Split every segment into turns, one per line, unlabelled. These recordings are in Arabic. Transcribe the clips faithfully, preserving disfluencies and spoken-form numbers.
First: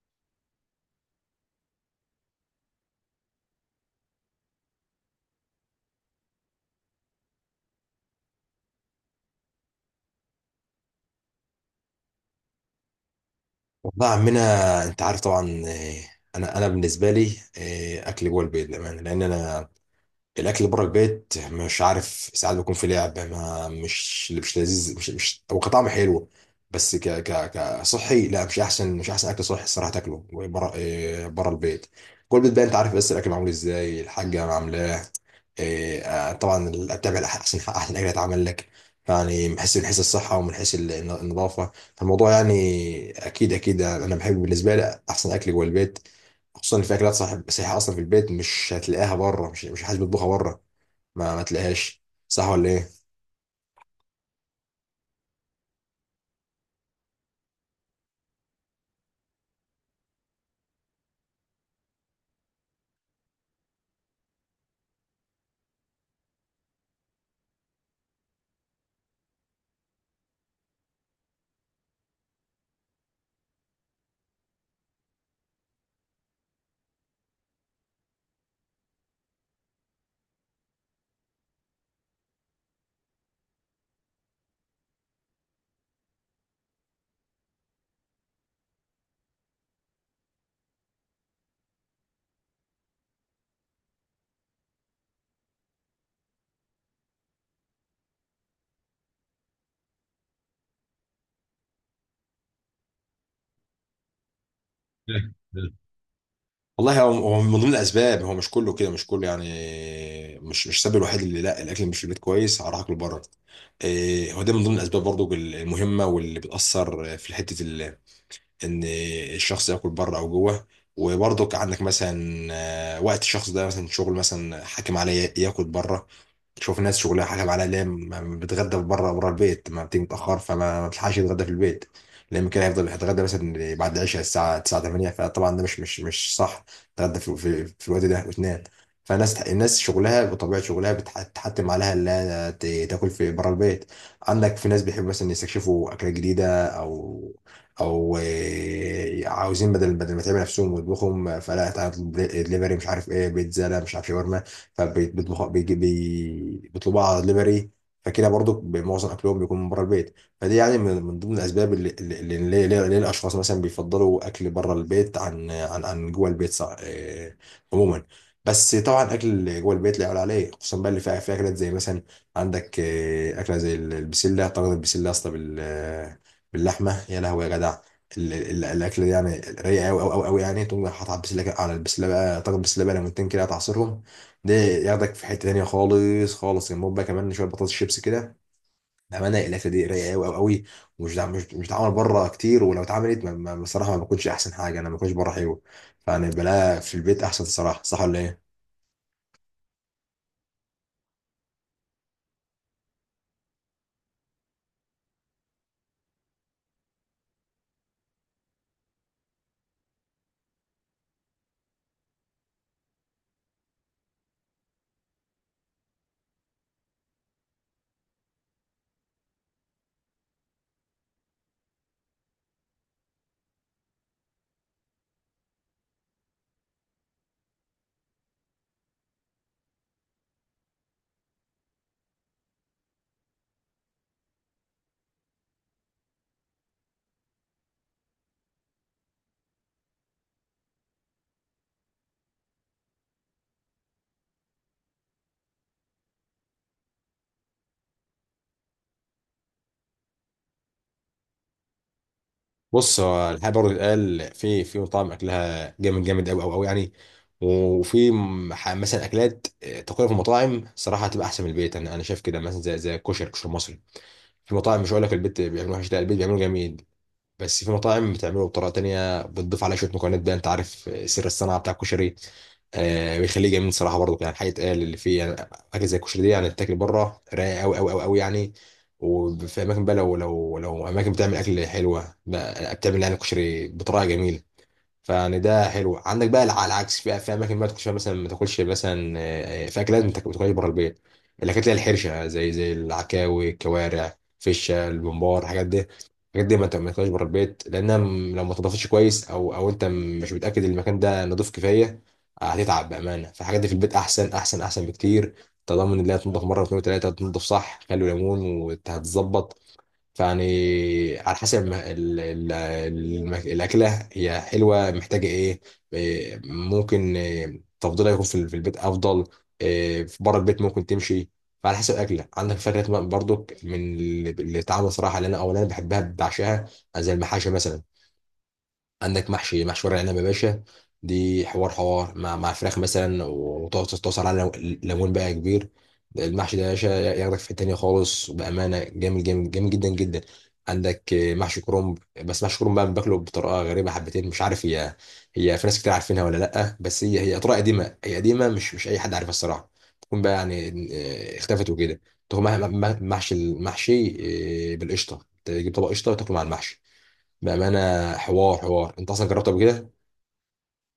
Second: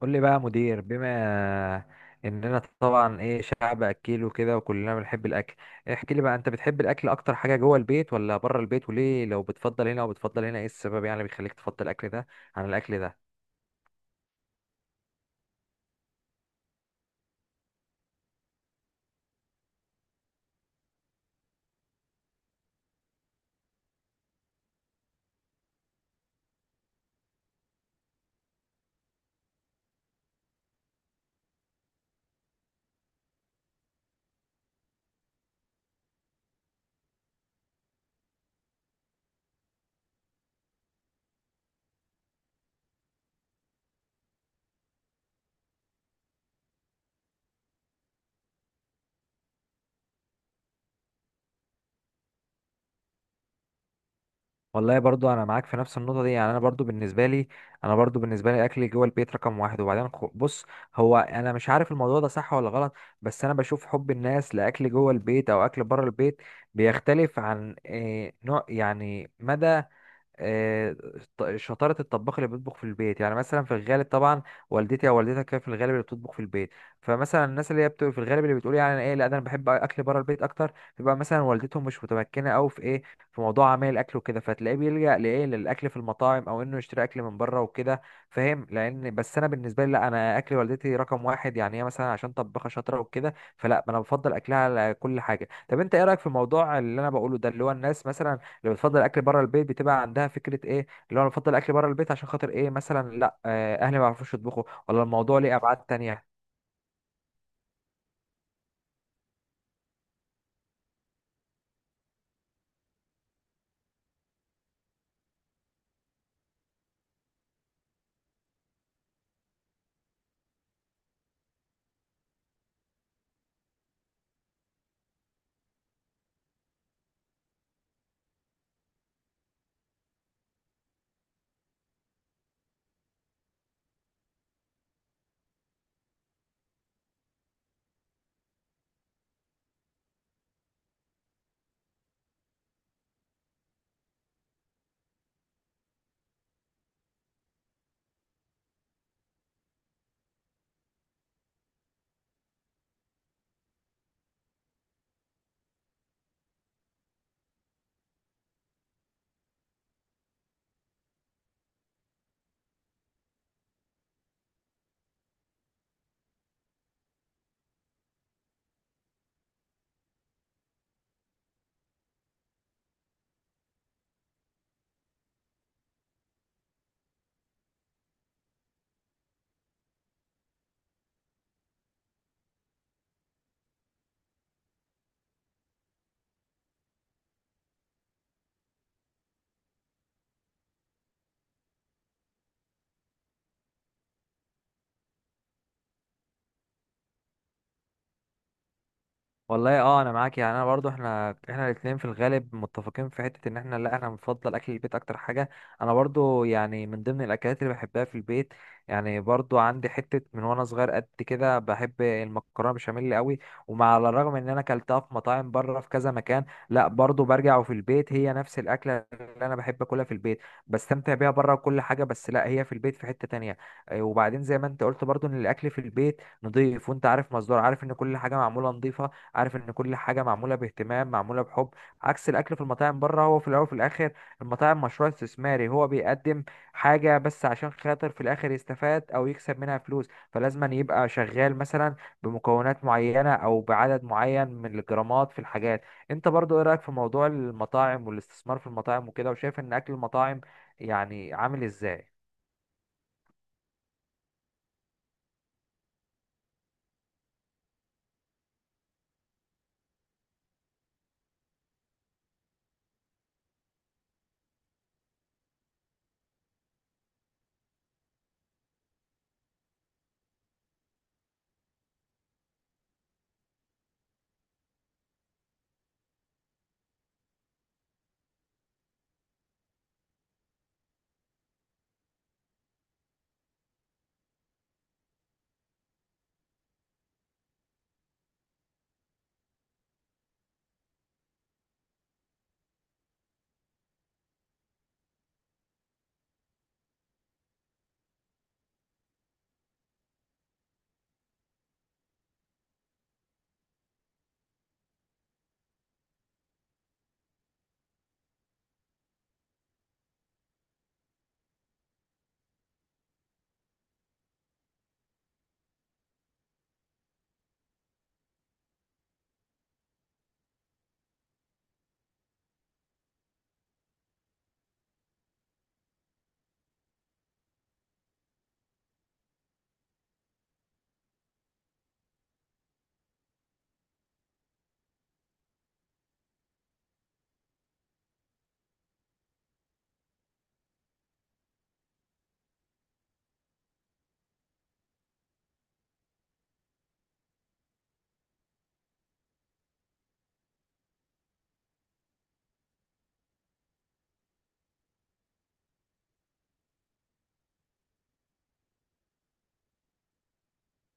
قول لي بقى يا مدير، بما اننا طبعا ايه شعب اكيل وكده، وكلنا بنحب الاكل. احكي لي بقى، انت بتحب الاكل اكتر حاجه جوه البيت ولا بره البيت؟ وليه؟ لو بتفضل هنا وبتفضل هنا، ايه السبب يعني اللي بيخليك تفضل الاكل ده عن الاكل ده؟
والله يا عمنا، انت عارف طبعا. آه، انا انا بالنسبه لي آه، اكل جوه البيت، للامانه. لان انا الاكل اللي بره البيت، مش عارف، ساعات بيكون في لعب، ما مش مش لذيذ، مش مش هو كطعم حلو. بس ك ك كصحي لا، مش احسن مش احسن اكل صحي الصراحه تاكله بره، إيه، بره البيت. كل بيت بقى انت عارف، بس الاكل معمول ازاي، الحاجه عاملاه إيه، آه، طبعا بتابع احسن احسن اكل اتعمل لك. يعني من حيث من حيث الصحه ومن حيث الن- النظافه، فالموضوع يعني اكيد اكيد انا بحب، بالنسبه لي احسن اكل جوه البيت. خصوصا ان في اكلات صح صحيحه اصلا في البيت مش هتلاقيها بره، مش مش حد بيطبخها بره، ما ما تلاقيهاش، صح ولا ايه؟
والله برضو انا معاك في نفس النقطه دي. يعني انا برضو بالنسبه لي انا برضو بالنسبه لي اكل جوه البيت رقم واحد. وبعدين خ- بص، هو انا مش عارف الموضوع ده صح ولا غلط، بس انا بشوف حب الناس لاكل جوه البيت او اكل بره البيت بيختلف عن إيه نوع يعني مدى آه، ط- شطارة الطباخ اللي بيطبخ في البيت. يعني مثلا في الغالب طبعا والدتي او والدتك كانت في الغالب اللي بتطبخ في البيت، فمثلا الناس اللي هي بتبقى في الغالب اللي بتقول يعني أنا ايه، لا ده انا بحب اكل بره البيت اكتر، بيبقى مثلا والدتهم مش متمكنة قوي في ايه، في موضوع عمل الاكل وكده، فتلاقيه بيلجأ لايه، للاكل في المطاعم او انه يشتري اكل من بره وكده. فاهم؟ لان بس انا بالنسبة لي لا، انا اكل والدتي رقم واحد، يعني هي مثلا عشان طباخة شاطرة وكده، فلا انا بفضل اكلها على كل حاجة. طب انت ايه رأيك في الموضوع اللي انا بقوله ده، اللي هو الناس مثلا اللي بتفضل الاكل بره البيت بتبقى عندها فكره ايه، اللي هو انا بفضل الاكل بره البيت عشان خاطر ايه، مثلا لا آه، اهلي ما بيعرفوش يطبخوا، ولا الموضوع ليه ابعاد تانية؟
والله هو هو من ضمن الاسباب، هو مش كله كده، مش كله يعني، مش مش السبب الوحيد اللي لا الاكل مش في البيت كويس هروح اكل بره. إيه، هو ده من ضمن الاسباب برضو المهمه، واللي بتاثر في حته ال- ان الشخص ياكل بره او جوه. وبرضك عندك مثلا آه، وقت الشخص ده، مثلا شغل مثلا حاكم عليه ياكل بره. تشوف ناس شغلها حاجه على ليه، ما بتغدى بره، بره البيت، ما بتيجي متاخر، فما ما بتلحقش يتغدى في البيت. لان كده هيفضل يتغدى مثلا بعد العشاء الساعه تسعة ثمانية، فطبعا ده مش مش مش صح تتغدى في, في, في الوقت ده وتنام. فالناس الناس شغلها، بطبيعه شغلها بتح- بتحتم عليها انها ت- تاكل في بره البيت. عندك في ناس بيحبوا مثلا يستكشفوا اكلات جديده، او او آه، عاوزين بدل بدل ما تعمل نفسهم ويطبخهم، فلا، تعالى اطلب دليفري مش عارف ايه، بيتزا، لا مش عارف شاورما، فبيطبخوا، بيجي- بي- بيطلبوها على دليفري، فكده برضو معظم اكلهم بيكون من بره البيت. فدي يعني من من ضمن الاسباب اللي اللي اللي ليه ليه- ليه الاشخاص مثلا بيفضلوا اكل بره البيت عن عن عن جوه البيت. صع- آه، عموما، بس طبعا اكل جوه البيت لا يعلى عليه، خصوصا بقى اللي فيها فيها اكلات زي مثلا عندك آه، اكله زي ال- البسله، طاجن البسله يا اسطى بال- آه، باللحمه يا لهوي يا جدع. ال- ال- الاكل ده يعني رايق قوي قوي قوي يعني، تقوم حاطط على البسله كده- على البسله بقى طاجن بسله بقى، ليمونتين كده تعصرهم، ده ياخدك في حته تانيه خالص خالص، جنبهم بقى كمان شويه بطاطس شيبس كده، بامانه الاكله دي رايقه قوي قوي قوي. ومش دع... مش مش بتتعمل بره كتير، ولو اتعملت ما- ما- بصراحه ما بكونش احسن حاجه، انا ما بكونش بره حلو. فانا بلاها في البيت احسن الصراحه، صح ولا ايه؟
والله اه، انا معاك. يعني انا برضو، احنا احنا الاثنين في الغالب متفقين في حته ان احنا لا، انا بفضل اكل البيت اكتر حاجه. انا برضو يعني من ضمن الاكلات اللي بحبها في البيت. يعني برضو عندي حته من وانا صغير قد كده بحب المكرونه بشاميل قوي. ومع على الرغم ان انا اكلتها في مطاعم بره في كذا مكان، لا برضو برجع وفي البيت هي نفس الاكله اللي انا بحب اكلها في البيت. بستمتع بيها بره وكل حاجه، بس لا هي في البيت في حته تانية. آه، وبعدين زي ما انت قلت برضو ان الاكل في البيت نضيف، وانت عارف مصدر عارف ان كل حاجه معموله نضيفه، عارف ان كل حاجه معموله باهتمام معموله بحب، عكس الاكل في المطاعم بره. هو في الاول وفي الاخر المطاعم مشروع استثماري، هو بيقدم حاجه بس عشان خاطر في الاخر يستفاد او يكسب منها فلوس، فلازم أن يبقى شغال مثلا بمكونات معينه او بعدد معين من الجرامات في الحاجات. انت برضو ايه رايك في موضوع المطاعم والاستثمار في المطاعم وكده، وشايف ان اكل المطاعم يعني عامل ازاي؟
بص، هو الحقيقه برضه اتقال، في في مطاعم اكلها جامد جامد قوي قوي قوي يعني، وفي م- ح- مثلا اكلات آه، تقريبا في المطاعم صراحه هتبقى احسن من البيت، انا انا شايف كده، مثلا زي زي الكشري الكشري المصري، في مطاعم مش هقول لك البيت بيعملوا وحش، لا البيت بيعملوا جميل، بس في مطاعم بتعمله بطريقه تانية، بتضيف عليه شويه مكونات بقى انت عارف، سر الصناعه بتاع الكشري، آه بيخليه جميل صراحه برضو. يعني الحقيقه، قال اللي فيه يعني، حاجه زي الكشري دي يعني تاكل بره رايق قوي قوي قوي قوي يعني. وفي اماكن بقى، لو لو لو اماكن بتعمل اكل حلوه، بقى- بتعمل يعني الكشري بطريقه جميله، فيعني ده حلو. عندك بقى على العكس، في في اماكن بقى تاكلش فيها مثلا ما تاكلش مثلا، آه، في اكلات ما تاك- ما تاكلهاش بره البيت، الاكلات اللي هي الحرشه زي زي العكاوي الكوارع فشه البمبار، الحاجات دي، الحاجات دي ما ت- ما تاكلهاش بره البيت، لانها م- لو ما تضافتش كويس، او او انت م- مش متاكد المكان ده نضيف كفايه، آه، هتتعب بامانه. فالحاجات دي في البيت احسن احسن احسن بكتير، تضمن ان هي تنضف مره واثنين وثلاثه، تنضف صح، خل وليمون وهتظبط. فيعني على حسب ما ال- ال- الم- الأكلة هي حلوة، محتاجة إيه، إيه، ممكن إيه، تفضيلها يكون في ال- في البيت أفضل، إيه، في بره البيت ممكن تمشي، فعلى حسب الأكلة. عندك فكرة برضو من اللي اللي اتعمل صراحة، اللي أنا أو اللي أنا بحبها بعشقها، زي المحاشي مثلا. عندك محشي محشي ورق العنب يا باشا، دي حوار حوار مع مع فراخ مثلا، وتقعد تتوصل على ليمون بقى كبير، المحشي ده يا باشا ياخدك في حتة تانية خالص، بأمانة جامد جامد جامد جدا جدا. عندك آه، محشي كرنب، بس محشي كرنب بقى باكله بطريقة غريبة حبتين، مش عارف هي، هي في ناس كتير عارفينها ولا لأ، بس هي هي طريقة قديمة، هي قديمة، مش مش أي حد عارفها الصراحة، تكون بقى يعني آه، اختفت وكده. تاخد مع- مع- محشي المحشي آه، بالقشطة، تجيب طبق قشطة وتاكله مع المحشي، بأمانة حوار حوار، انت اصلا جربته قبل كده؟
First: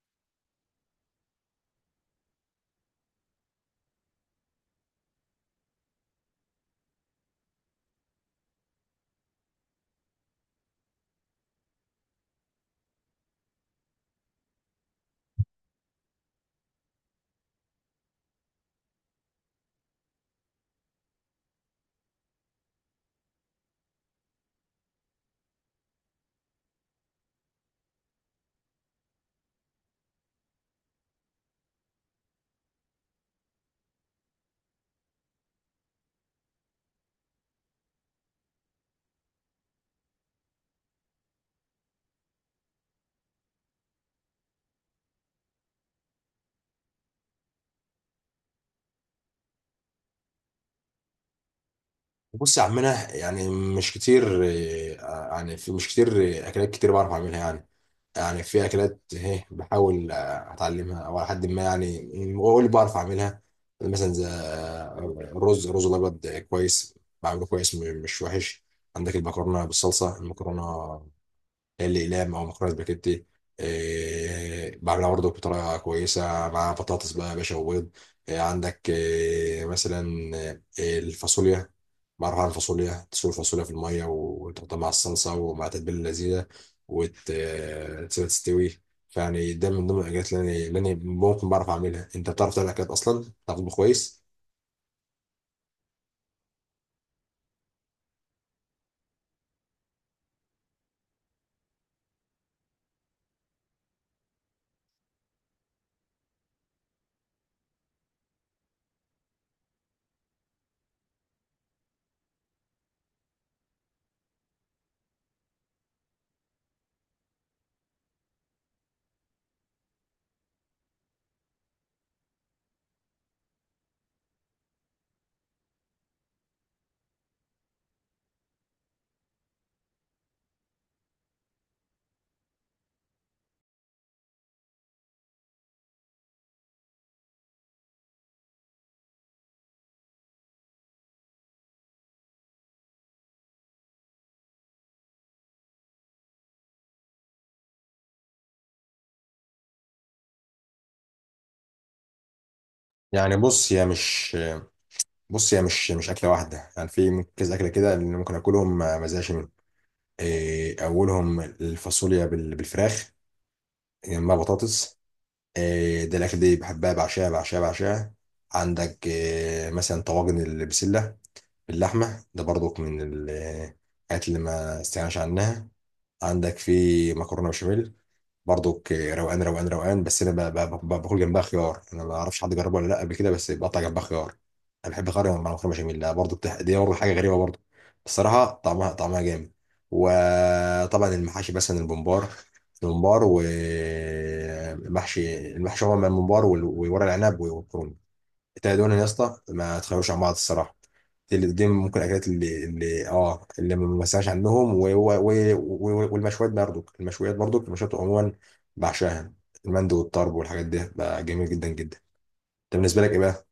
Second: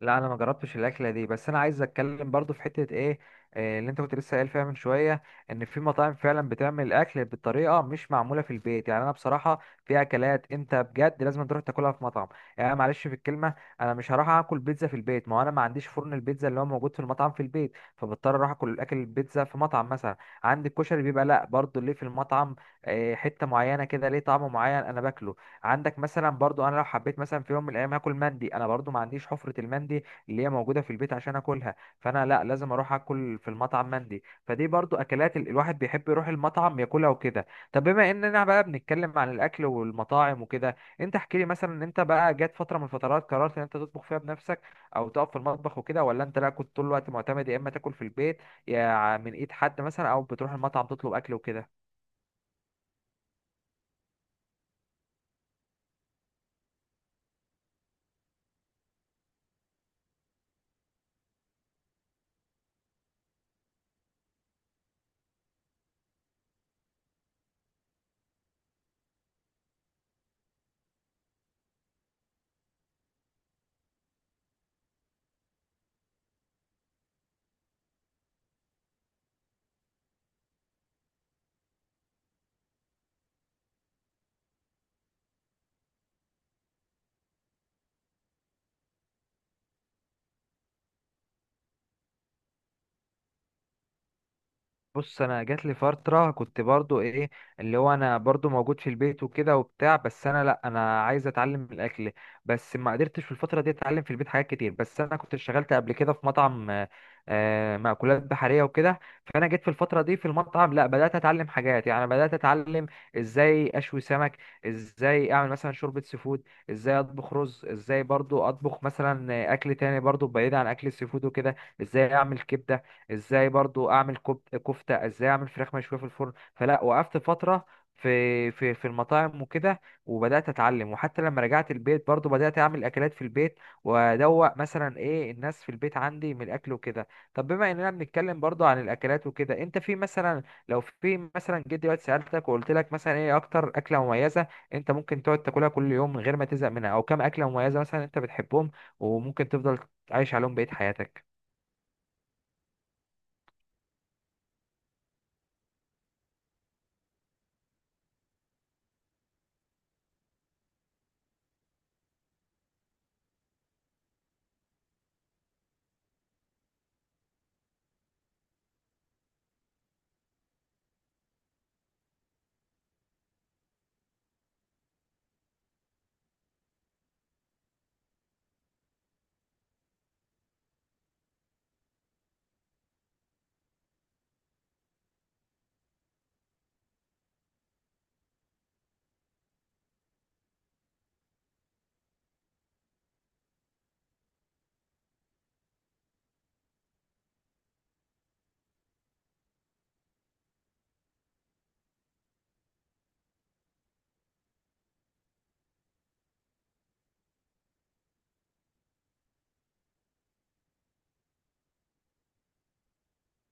لا انا ما جربتش الاكله دي، بس انا عايز اتكلم برضو في حته ايه، آه، اللي انت كنت لسه قايل فيها من شويه. ان في مطاعم فعلا بتعمل الاكل بطريقه مش معموله في البيت. يعني انا بصراحه في اكلات انت بجد لازم تروح تاكلها في مطعم، يعني معلش في الكلمه. انا مش هروح اكل بيتزا في البيت، ما هو انا ما عنديش فرن البيتزا اللي هو موجود في المطعم في البيت، فبضطر اروح اكل الاكل البيتزا في مطعم مثلا. عندي الكشري بيبقى لا برضو ليه في المطعم آه، حته معينه كده، ليه طعم معين انا باكله. عندك مثلا برضو انا لو حبيت مثلا في يوم من الايام هاكل مندي، انا برضو ما عنديش حفرة المندي اللي هي موجودة في البيت عشان اكلها، فانا لا لازم اروح اكل في المطعم مندي. فدي برضو اكلات ال- الواحد بيحب يروح المطعم ياكلها وكده. طب بما اننا بقى بنتكلم عن الاكل والمطاعم وكده، انت احكي لي مثلا، إن انت بقى جات فترة من الفترات قررت ان انت تطبخ فيها بنفسك او تقف في المطبخ وكده، ولا انت لا كنت طول الوقت معتمد، يا اما تاكل في البيت يا من ايد حد مثلا، او بتروح المطعم تطلب اكل وكده؟
بص يا عمنا يعني، مش كتير، آه، يعني في مش كتير آه، اكلات كتير بعرف اعملها يعني، يعني في اكلات اهي بحاول آه، اتعلمها او على حد ما يعني، اقول اللي بعرف اعملها. مثلا زي آه، الرز الرز الابيض كويس، بعمله كويس، م- مش وحش. عندك المكرونه بالصلصه، المكرونه الاقلام او مكرونه سباجيتي، إيه بعملها برضه بطريقه كويسه مع بطاطس بقى يا باشا وبيض. إيه عندك إيه مثلا، إيه الفاصوليا، بعرف اعمل فاصوليا، تسلق الفاصوليا في الميه وتحطها مع الصلصه ومع التتبيله اللذيذه وتسيبها تستوي. فيعني ده من ضمن الاكلات اللي انا اللي أنا ممكن بعرف اعملها. انت بتعرف تعمل اكلات اصلا؟ بتعرف تطبخ كويس؟
بص، انا جات لي فتره كنت برضو ايه، اللي هو انا برضو موجود في البيت وكده وبتاع، بس انا لا انا عايز اتعلم الاكل. بس ما قدرتش في الفتره دي اتعلم في البيت حاجات كتير. بس انا كنت اشتغلت قبل كده في مطعم آه، آه، مأكولات بحريه وكده. فانا جيت في الفتره دي في المطعم لا بدات اتعلم حاجات، يعني بدات اتعلم ازاي اشوي سمك، ازاي اعمل مثلا شوربه سي فود، ازاي اطبخ رز، ازاي برضو اطبخ مثلا اكل تاني برضو بعيد عن اكل السي فود وكده، ازاي اعمل كبده، ازاي برضو اعمل كب- كفته، ازاي اعمل فراخ مشويه في الفرن. فلا وقفت فتره في في في المطاعم وكده، وبدات اتعلم. وحتى لما رجعت البيت برضو بدات اعمل اكلات في البيت، وادوق مثلا ايه الناس في البيت عندي من الاكل وكده. طب بما اننا بنتكلم برضو عن الاكلات وكده، انت في مثلا، لو في مثلا جيت دلوقتي سالتك وقلت لك مثلا ايه اكتر اكله مميزه انت ممكن تقعد تاكلها كل يوم من غير ما تزهق منها، او كام اكله مميزه مثلا انت بتحبهم وممكن تفضل عايش عليهم بقيه حياتك؟
يعني بص هي مش بص هي مش مش اكله واحده يعني، في كذا اكله كده اللي ممكن اكلهم ما ما ازهقش منهم. إيه، اولهم الفاصوليا بال- بالفراخ، جنبها بطاطس، إيه، ده الاكل دي بحبها بعشاها بعشاها بعشاها. عندك إيه، مثلا طواجن البسله باللحمه، ده برضك من ال- الحاجات اللي ما استغناش عنها. عندك في مكرونه بشاميل برضك، روقان روقان روقان، بس انا ب- ب- ب- باكل جنبها خيار، انا ما اعرفش حد جربه ولا لا قبل كده، بس بقطع جنبها خيار، انا بحب خيار مع مكرونه بشاميل، لا برضه بتح... دي برضه حاجه غريبه برضه، الصراحه طعمها طعمها جامد. وطبعا المحاشي مثلا الممبار الممبار ومحشي المحشي، هو من الممبار وال- وورق العنب والكرنب، التلاته دول يا اسطى ما تخافوش عن بعض الصراحه. اللي دي ممكن الاكلات اللي اللي اه اللي ما بسمعش عنهم. و- و- و- والمشويات برضو، المشويات برضو، المشويات عموما بعشاها، المندي والطرب والحاجات دي بقى جميل جدا جدا. انت بالنسبه لك ايه بقى؟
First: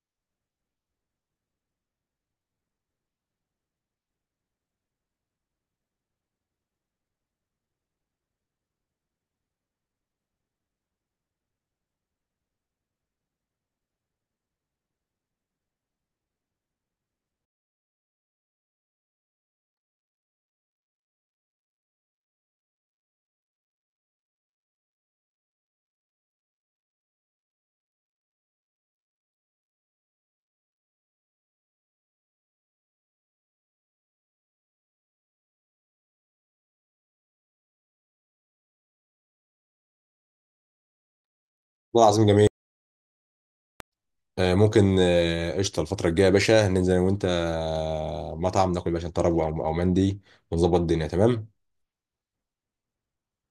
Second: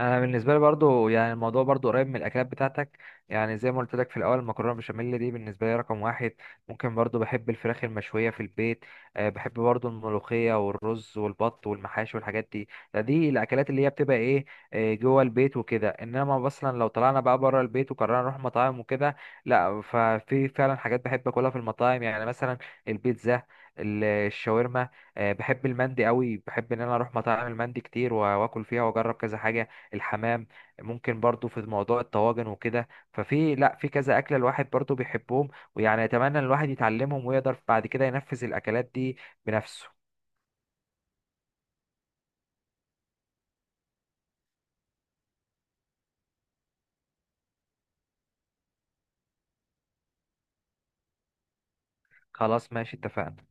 انا بالنسبه لي برضو يعني الموضوع برضو قريب من الاكلات بتاعتك. يعني زي ما قلت لك في الاول، المكرونه بشاميل دي بالنسبه لي رقم واحد. ممكن برضو بحب الفراخ المشويه في البيت. أه بحب برضو الملوخيه والرز والبط والمحاشي والحاجات دي، ده دي الاكلات اللي هي بتبقى ايه آه، جوه البيت وكده. انما اصلا لو طلعنا بقى بره البيت وقررنا نروح مطاعم وكده، لا ففي فعلا حاجات بحب اكلها في المطاعم، يعني مثلا البيتزا، ال- الشاورما. أه بحب المندي قوي، بحب ان انا اروح مطاعم المندي كتير واكل فيها واجرب كذا حاجه، الحمام. ممكن برضو في موضوع الطواجن وكده، ففي لا في كذا أكلة الواحد برضو بيحبهم، ويعني أتمنى إن الواحد يتعلمهم ويقدر بعد كده ينفذ الأكلات دي بنفسه.
والله العظيم جميل. آه، ممكن آه، قشطه الفتره الجايه يا باشا، ننزل انا وانت آه، مطعم ناكل يا باشا طرب او أو مندي، ونظبط الدنيا تمام.
خلاص ماشي، اتفقنا.